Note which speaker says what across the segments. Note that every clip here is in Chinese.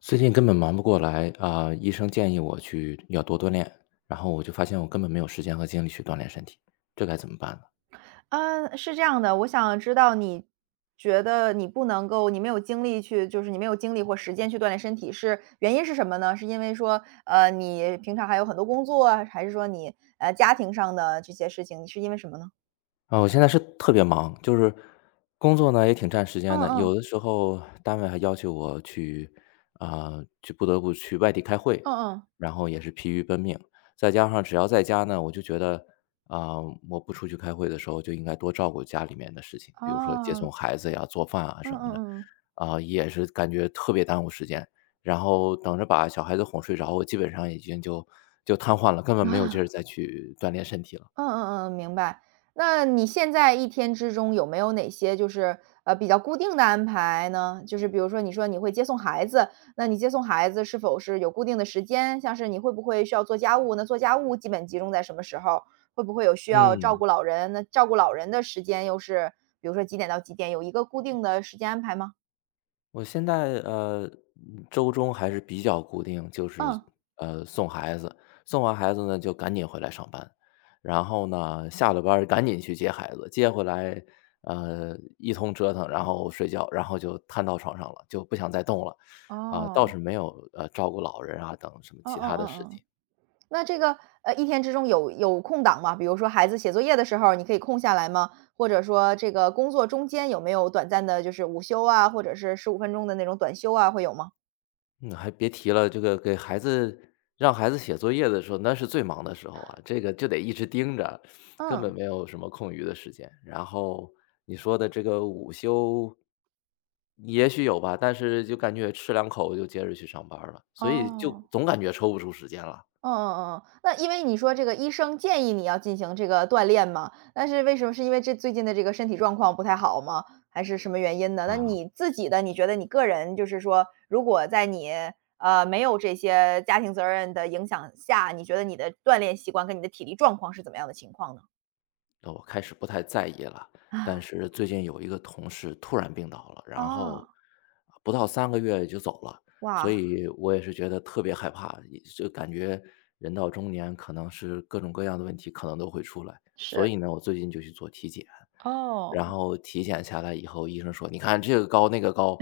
Speaker 1: 最近根本忙不过来啊，医生建议我去要多锻炼，然后我就发现我根本没有时间和精力去锻炼身体，这该怎么办呢？
Speaker 2: 嗯，是这样的，我想知道你觉得你不能够你没有精力去就是你没有精力或时间去锻炼身体，原因是什么呢？是因为说，你平常还有很多工作啊还是说你，家庭上的这些事情，你是因为什么呢？
Speaker 1: 啊，我现在是特别忙，就是工作呢也挺占时
Speaker 2: 嗯
Speaker 1: 间的，
Speaker 2: 嗯，
Speaker 1: 有的时候单位还要求我去啊，就不得不去外地开会，
Speaker 2: 嗯嗯，
Speaker 1: 然后也是疲于奔命。再加上只要在家呢，我就觉得啊，我不出去开会的时候就应该多照顾家里面的事情，比如说接
Speaker 2: 哦，
Speaker 1: 送孩子呀、做饭啊
Speaker 2: 嗯
Speaker 1: 什么
Speaker 2: 嗯
Speaker 1: 的。
Speaker 2: 嗯嗯啊，嗯嗯嗯
Speaker 1: 啊，也是感觉特别耽误时间。然后等着把小孩子哄睡着，我基本上已经就瘫痪了，根本没有劲儿再去锻炼身体了。
Speaker 2: 嗯嗯嗯，明白。那你现在一天之中有没有哪些就是，比较固定的安排呢？就是比如说你说你会接送孩子，那你接送孩子是否是有固定的时间？像是你会不会需要做家务？那做家务基本集中在什么时候？会不会有需要照
Speaker 1: 嗯，
Speaker 2: 顾老人？那照顾老人的时间又是比如说几点到几点，有一个固定的时间安排吗？
Speaker 1: 我现在周中还是比较固定，就是
Speaker 2: 嗯，
Speaker 1: 送孩子，送完孩子呢就赶紧回来上班，然后呢下了班儿赶紧去接孩子，接回来一通折腾，然后睡觉，然后就瘫到床上了，就不想再动了，啊、倒
Speaker 2: 哦，
Speaker 1: 是没有照顾老人啊等什么
Speaker 2: 嗯嗯
Speaker 1: 其他的
Speaker 2: 嗯
Speaker 1: 事
Speaker 2: 嗯。
Speaker 1: 情。
Speaker 2: 那这个，一天之中有空档吗？比如说孩子写作业的时候，你可以空下来吗？或者说这个工作中间有没有短暂的，就是午休啊，或者是15分钟的那种短休啊，会有吗？
Speaker 1: 那还别提了，这个给孩子让孩子写作业的时候，那是最忙的时候啊，这个就得一直盯着，根本
Speaker 2: 嗯，
Speaker 1: 没有什么空余的时间。然后你说的这个午休，也许有吧，但是就感觉吃两口就接着去上班儿了，所以就
Speaker 2: 哦。
Speaker 1: 总感觉抽不出时间了
Speaker 2: 嗯嗯嗯，那因为你说这个医生建议你要进行这个锻炼嘛，但是为什么？是因为这最近的这个身体状况不太好吗？还是什么原因呢？那
Speaker 1: 啊。
Speaker 2: 你自己的，你觉得你个人就是说，如果在你没有这些家庭责任的影响下，你觉得你的锻炼习惯跟你的体力状况是怎么样的情况呢？
Speaker 1: 那我开始不太在意了，但
Speaker 2: 啊，
Speaker 1: 是最近有一个同事突然病倒了，然后
Speaker 2: 哦，
Speaker 1: 不到三个月就走了，所
Speaker 2: 哇，
Speaker 1: 以我也是觉得特别害怕，也就感觉人到中年可能是各种各样的问题可能都会出来。所
Speaker 2: 是，
Speaker 1: 以呢，我最近就去做体检，
Speaker 2: 哦，
Speaker 1: 然后体检下来以后，医生说：“你看这个高那个高，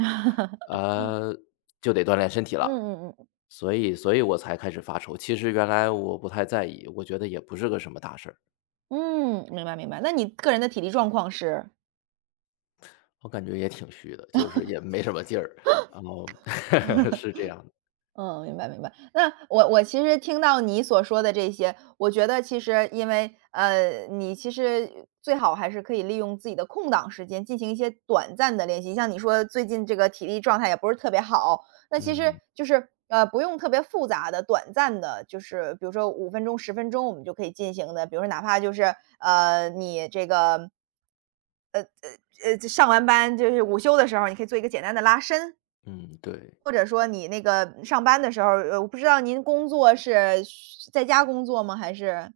Speaker 1: 呃，就得锻炼身体了。”
Speaker 2: 嗯嗯
Speaker 1: 所以我才开始发愁，其实原来我不太在意，我觉得也不是个什么大事儿。
Speaker 2: 嗯嗯，明白明白。那你个人的体力状况是？
Speaker 1: 我感觉也挺虚的，就是也没什么劲儿，然后 是这样的。
Speaker 2: 嗯，明白明白。那我其实听到你所说的这些，我觉得其实因为你其实最好还是可以利用自己的空档时间进行一些短暂的练习。像你说最近这个体力状态也不是特别好，那其实
Speaker 1: 嗯，
Speaker 2: 就是不用特别复杂的、短暂的，就是比如说5分钟、10分钟，我们就可以进行的。比如说哪怕就是你这个上完班就是午休的时候，你可以做一个简单的拉伸，
Speaker 1: 嗯，对，
Speaker 2: 或者说你那个上班的时候儿我不知道您工作是需在家工作吗？还是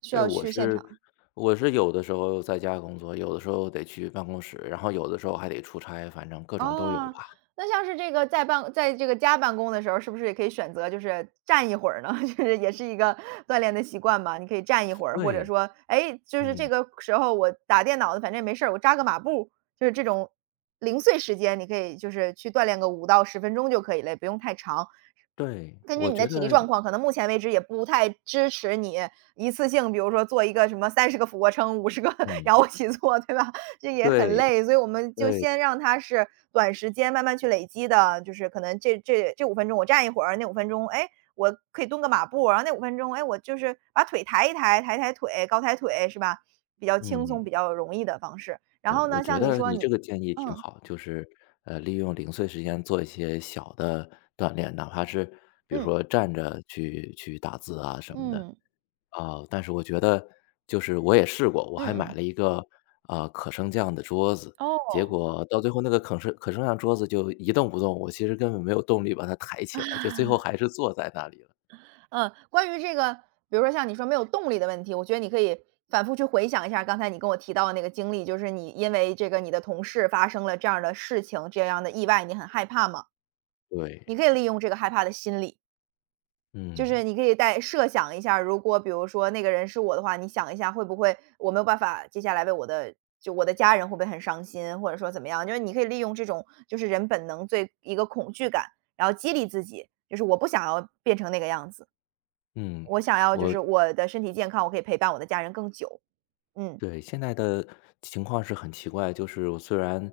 Speaker 2: 需
Speaker 1: 对，
Speaker 2: 要
Speaker 1: 我
Speaker 2: 去现
Speaker 1: 是
Speaker 2: 场？
Speaker 1: 有的时候在家工作，有的时候得去办公室，然后有的时候还得出差，反正各种都有
Speaker 2: 哦，
Speaker 1: 吧。
Speaker 2: 那像是这个在办在这个家办公的时候，是不是也可以选择就是站一会儿呢？就是也是一个锻炼的习惯嘛，你可以站一会儿，或者
Speaker 1: 对，
Speaker 2: 说，哎，就是这
Speaker 1: 嗯，
Speaker 2: 个时候我打电脑的，反正也没事儿，我扎个马步，就是这种零碎时间，你可以就是去锻炼个5到10分钟就可以了，也不用太长。
Speaker 1: 对，
Speaker 2: 根据
Speaker 1: 我
Speaker 2: 你的
Speaker 1: 觉
Speaker 2: 体力
Speaker 1: 得
Speaker 2: 状况，可能目前为止也不太支持你一次性，比如说做一个什么30个俯卧撑、50个
Speaker 1: 嗯，
Speaker 2: 仰卧起坐，对吧？这也很
Speaker 1: 对，
Speaker 2: 累，所以我们就
Speaker 1: 对，
Speaker 2: 先让它是短时间慢慢去累积的，就是可能这五分钟我站一会儿，那五分钟哎我可以蹲个马步，然后那五分钟哎我就是把腿抬一抬，抬抬腿，高抬腿是吧？比较轻
Speaker 1: 嗯，
Speaker 2: 松、比较容易的方式。然
Speaker 1: 对，
Speaker 2: 后
Speaker 1: 我
Speaker 2: 呢，
Speaker 1: 觉
Speaker 2: 像你
Speaker 1: 得
Speaker 2: 说
Speaker 1: 你
Speaker 2: 你，
Speaker 1: 这个建议挺
Speaker 2: 嗯
Speaker 1: 好，就是，利用零碎时间做一些小的锻炼，哪怕是比如
Speaker 2: 嗯
Speaker 1: 说站着去打字啊什么的，
Speaker 2: 嗯
Speaker 1: 啊，但是我觉得就是我也试过，我
Speaker 2: 嗯
Speaker 1: 还买
Speaker 2: 嗯，
Speaker 1: 了一个，可升降的桌子，
Speaker 2: 哦。
Speaker 1: 结果到最后那个可升降桌子就一动不动，我其实根本没有动力把它抬起来，就最后还是坐在那里了。
Speaker 2: 嗯，关于这个，比如说像你说没有动力的问题，我觉得你可以反复去回想一下刚才你跟我提到的那个经历，就是你因为这个你的同事发生了这样的事情，这样的意外，你很害怕嘛？你
Speaker 1: 对，
Speaker 2: 可以利用这个害怕的心理，就是
Speaker 1: 嗯，
Speaker 2: 你可以再设想一下，如果比如说那个人是我的话，你想一下会不会我没有办法接下来为我的我的家人会不会很伤心，或者说怎么样？就是你可以利用这种就是人本能最一个恐惧感，然后激励自己，就是我不想要变成那个样子。
Speaker 1: 嗯，
Speaker 2: 我想要就
Speaker 1: 我
Speaker 2: 是我的身体健康，我可以陪伴我的家人更久。嗯。
Speaker 1: 对，现在的情况是很奇怪，就是我虽然，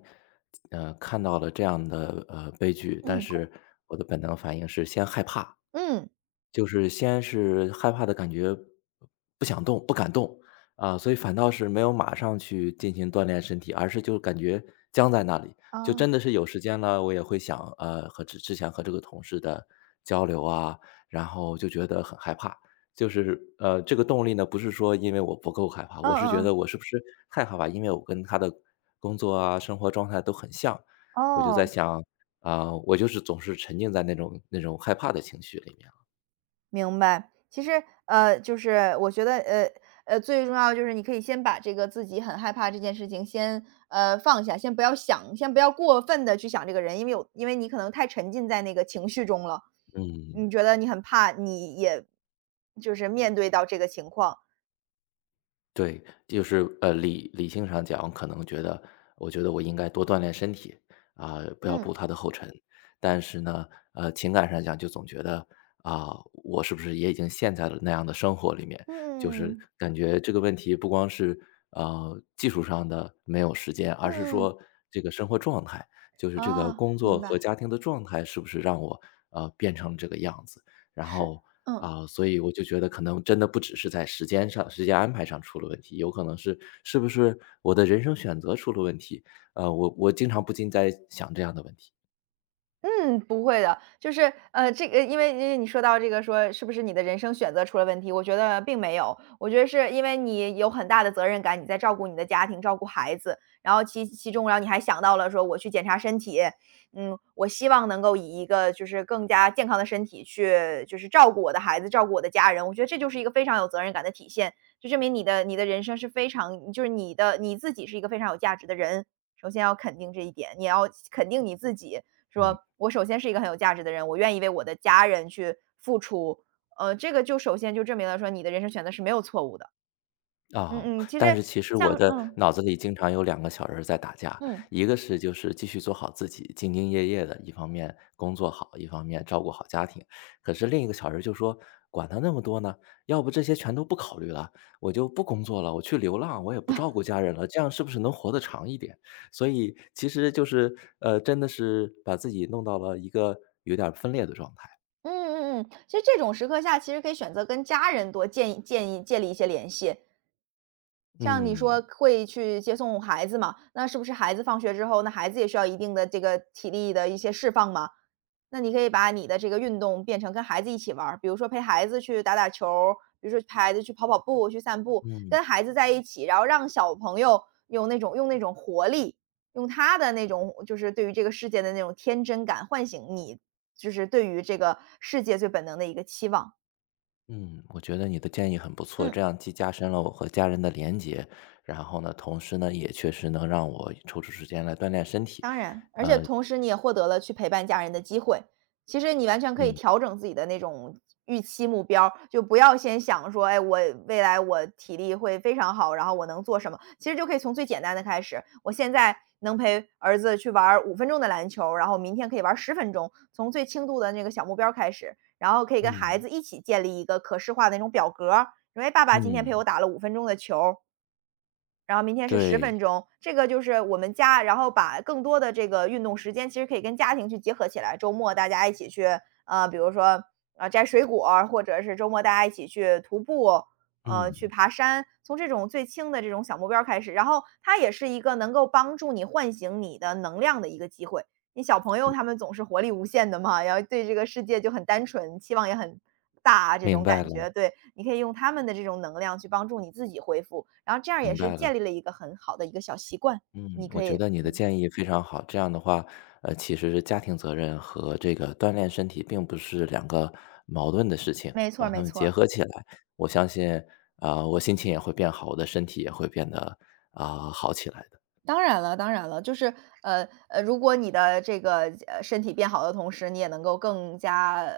Speaker 1: 看到了这样的，悲剧，但
Speaker 2: 嗯，
Speaker 1: 是我的本能反应是先害怕，
Speaker 2: 嗯，
Speaker 1: 就是先是害怕的感觉，不想动、不敢动，啊，所以反倒是没有马上去进行锻炼身体，而是就感觉僵在那里。就真
Speaker 2: 啊，
Speaker 1: 的是有时间了，我也会想，和之前和这个同事的交流啊，然后就觉得很害怕。就是这个动力呢，不是说因为我不够害怕，
Speaker 2: 嗯
Speaker 1: 我是觉
Speaker 2: 嗯嗯，
Speaker 1: 得我是不是太害怕？因为我跟他的工作啊、生活状态都很像，我就在
Speaker 2: 哦，
Speaker 1: 想啊、我就是总是沉浸在那种害怕的情绪里面。
Speaker 2: 明白。其实，就是我觉得，最重要的就是你可以先把这个自己很害怕这件事情先，放下，先不要想，先不要过分的去想这个人，因为你可能太沉浸在那个情绪中了，
Speaker 1: 嗯，
Speaker 2: 你觉得你很怕，你也就是面对到这个情况。
Speaker 1: 对，就是理性上讲，可能觉得，我觉得我应该多锻炼身体，啊、不要
Speaker 2: 嗯，
Speaker 1: 步他的后尘。但是呢，情感上讲，就总觉得啊、我是不是也已经陷在了那样的生活里面？就
Speaker 2: 嗯
Speaker 1: 是
Speaker 2: 嗯
Speaker 1: 感觉这个问题不光是技术上的没有时间，而是
Speaker 2: 嗯，
Speaker 1: 说这个生活状态，就是这个
Speaker 2: 啊，
Speaker 1: 工作
Speaker 2: 明
Speaker 1: 和
Speaker 2: 白，
Speaker 1: 家庭的状态，是不是让我变成这个样子？然
Speaker 2: 是，
Speaker 1: 后
Speaker 2: 嗯。
Speaker 1: 啊，所以我就觉得可能真的不只是在时间上时间安排上出了问题，有可能是是不是我的人生选择出了问题，我经常不禁在想这样的问题。
Speaker 2: 嗯，不会的，就是这个因为你说到这个说是不是你的人生选择出了问题，我觉得并没有，我觉得是因为你有很大的责任感，你在照顾你的家庭，照顾孩子，然后其中，然后你还想到了说我去检查身体，嗯，我希望能够以一个就是更加健康的身体去就是照顾我的孩子，照顾我的家人，我觉得这就是一个非常有责任感的体现，就证明你的人生是非常就是你自己是一个非常有价值的人，首先要肯定这一点，你要肯定你自己。说
Speaker 1: 嗯。
Speaker 2: 我首先是一个很有价值的人，我愿意为我的家人去付出，这个就首先就证明了说你的人生选择是没有错误的。嗯
Speaker 1: 啊，
Speaker 2: 嗯，其实
Speaker 1: 但是其实
Speaker 2: 像
Speaker 1: 我的
Speaker 2: 嗯
Speaker 1: 脑子里经常有两个小人儿在打架，
Speaker 2: 嗯。
Speaker 1: 一个是就是继续做好自己，兢兢业业的，一方面工作好，一方面照顾好家庭。可是另一个小人儿就说：“管他那么多呢，要不这些全都不考虑了，我就不工作了，我去流浪，我也不照顾家人了，这样是不是能活得长一点？”所以其实就是，真的是把自己弄到了一个有点儿分裂的状态。
Speaker 2: 嗯嗯嗯，其实这种时刻下，其实可以选择跟家人多建立一些联系，像你说
Speaker 1: 嗯，
Speaker 2: 会去接送孩子嘛，那是不是孩子放学之后，那孩子也需要一定的这个体力的一些释放嘛？那你可以把你的这个运动变成跟孩子一起玩儿，比如说陪孩子去打打球儿比如说陪孩子去跑跑步、去散步，
Speaker 1: 嗯。
Speaker 2: 跟孩子在一起，然后让小朋友用那种活力，用他的那种就是对于这个世界的那种天真感，唤醒你就是对于这个世界最本能的一个期望。
Speaker 1: 嗯，我觉得你的建议很不错，
Speaker 2: 嗯。
Speaker 1: 这样既加深了我和家人的连结，然后呢，同时呢，也确实能让我抽出时间来锻炼身体。
Speaker 2: 当然，而且
Speaker 1: 呃，
Speaker 2: 同时你也获得了去陪伴家人的机会。其实你完全可以
Speaker 1: 嗯
Speaker 2: 调整自己的那种预期目标，就不要先想说，哎，未来我体力会非常好，然后我能做什么？其实就可以从最简单的开始。我现在能陪儿子去玩五分钟的篮球，然后明天可以玩十分钟，从最轻度的那个小目标开始，然后可以跟孩
Speaker 1: 嗯
Speaker 2: 子一起建立一个可视化的那种表格儿。说，哎，爸爸今天陪
Speaker 1: 嗯，
Speaker 2: 我打了五分钟的球，然后明天是十分
Speaker 1: 对，
Speaker 2: 钟，这个就是我们家然后把更多的这个运动时间其实可以跟家庭去结合起来，周末大家一起去，比如说，摘水果儿或者是周末大家一起去徒步，去
Speaker 1: 嗯，
Speaker 2: 爬山，从这种最轻的这种小目标儿开始，然后它也是一个能够帮助你唤醒你的能量的一个机会。你小朋友他
Speaker 1: 嗯
Speaker 2: 们总是活力无限的嘛，然后对这个世界就很单纯，期望也很大啊这
Speaker 1: 明
Speaker 2: 种
Speaker 1: 白
Speaker 2: 感
Speaker 1: 了，
Speaker 2: 觉。对，你可以用他们的这种能量去帮助你自己恢复，然后这样也
Speaker 1: 明
Speaker 2: 是
Speaker 1: 白了。
Speaker 2: 建立了一个很好的一个小习惯，
Speaker 1: 嗯，
Speaker 2: 你可
Speaker 1: 我
Speaker 2: 以
Speaker 1: 觉得你的
Speaker 2: 嗯。
Speaker 1: 建议非常好，这样的话，其实家庭责任和这个锻炼身体并不是两个矛盾的事情，
Speaker 2: 没错
Speaker 1: 把
Speaker 2: 儿
Speaker 1: 它
Speaker 2: 没
Speaker 1: 们
Speaker 2: 错
Speaker 1: 结
Speaker 2: 儿。
Speaker 1: 合起来，我相信，啊、我心情也会变好，我的身体也会变得啊、好起来的。
Speaker 2: 当然了，当然了，就是如果你的这个身体变好的同时，你也能够更加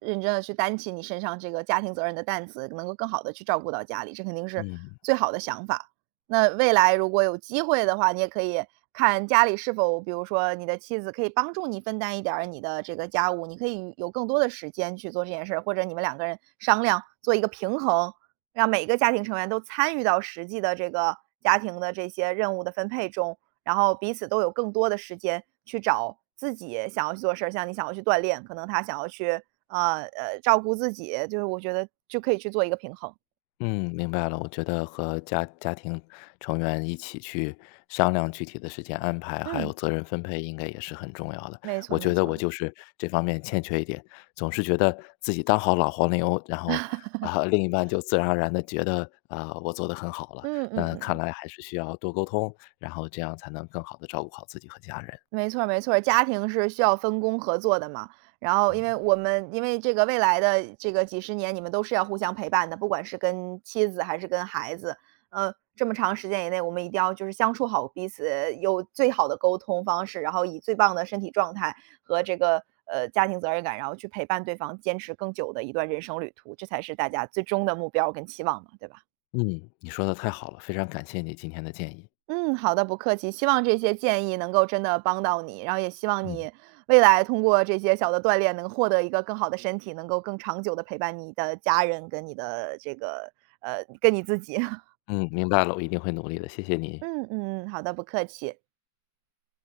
Speaker 2: 认真的去担起你身上这个家庭责任的担子，能够更好的去照顾到家里，这肯定是
Speaker 1: 嗯。
Speaker 2: 最好的想法。那未来如果有机会的话，你也可以看家里是否，比如说你的妻子可以帮助你分担一点儿你的这个家务，你可以有更多的时间去做这件事儿，或者你们两个人商量做一个平衡，让每一个家庭成员都参与到实际的这个家庭的这些任务的分配中，然后彼此都有更多的时间去找自己想要去做事儿。像你想要去锻炼，可能他想要去照顾自己，就是我觉得就可以去做一个平衡。
Speaker 1: 嗯，明白了。我觉得和家庭成员一起去商量具体的时间安排，还
Speaker 2: 嗯，
Speaker 1: 有责任分配，应该也是很重要的。
Speaker 2: 没错儿
Speaker 1: 我
Speaker 2: 没
Speaker 1: 觉得
Speaker 2: 错
Speaker 1: 我
Speaker 2: 儿。
Speaker 1: 就是这方面欠缺一点，总是觉得自己当好老黄牛，然后啊、另一半就自然而然的觉得啊、我做的很好了。
Speaker 2: 嗯嗯
Speaker 1: 那看
Speaker 2: 嗯。
Speaker 1: 来还是需要多沟通，然后这样才能更好的照顾好自己和家人。
Speaker 2: 没错儿没错儿，家庭是需要分工合作的嘛。然后因为我们因为这个未来的这个几十年，你们都是要互相陪伴的，不管是跟妻子还是跟孩子。这么长时间以内，我们一定要就是相处好彼此，有最好的沟通方式，然后以最棒的身体状态和这个，家庭责任感，然后去陪伴对方，坚持更久的一段人生旅途，这才是大家最终的目标跟期望嘛，对吧？
Speaker 1: 嗯，你说的太好了，非常感谢你今天的建议。
Speaker 2: 嗯，好的，不客气。希望这些建议能够真的帮到你，然后也希望
Speaker 1: 嗯
Speaker 2: 你未来通过这些小的锻炼，能获得一个更好的身体，能够更长久的陪伴你的家人跟你的这个跟你自己。
Speaker 1: 嗯，明白了，我一定会努力的，谢谢你。
Speaker 2: 嗯嗯，嗯好的，不客气。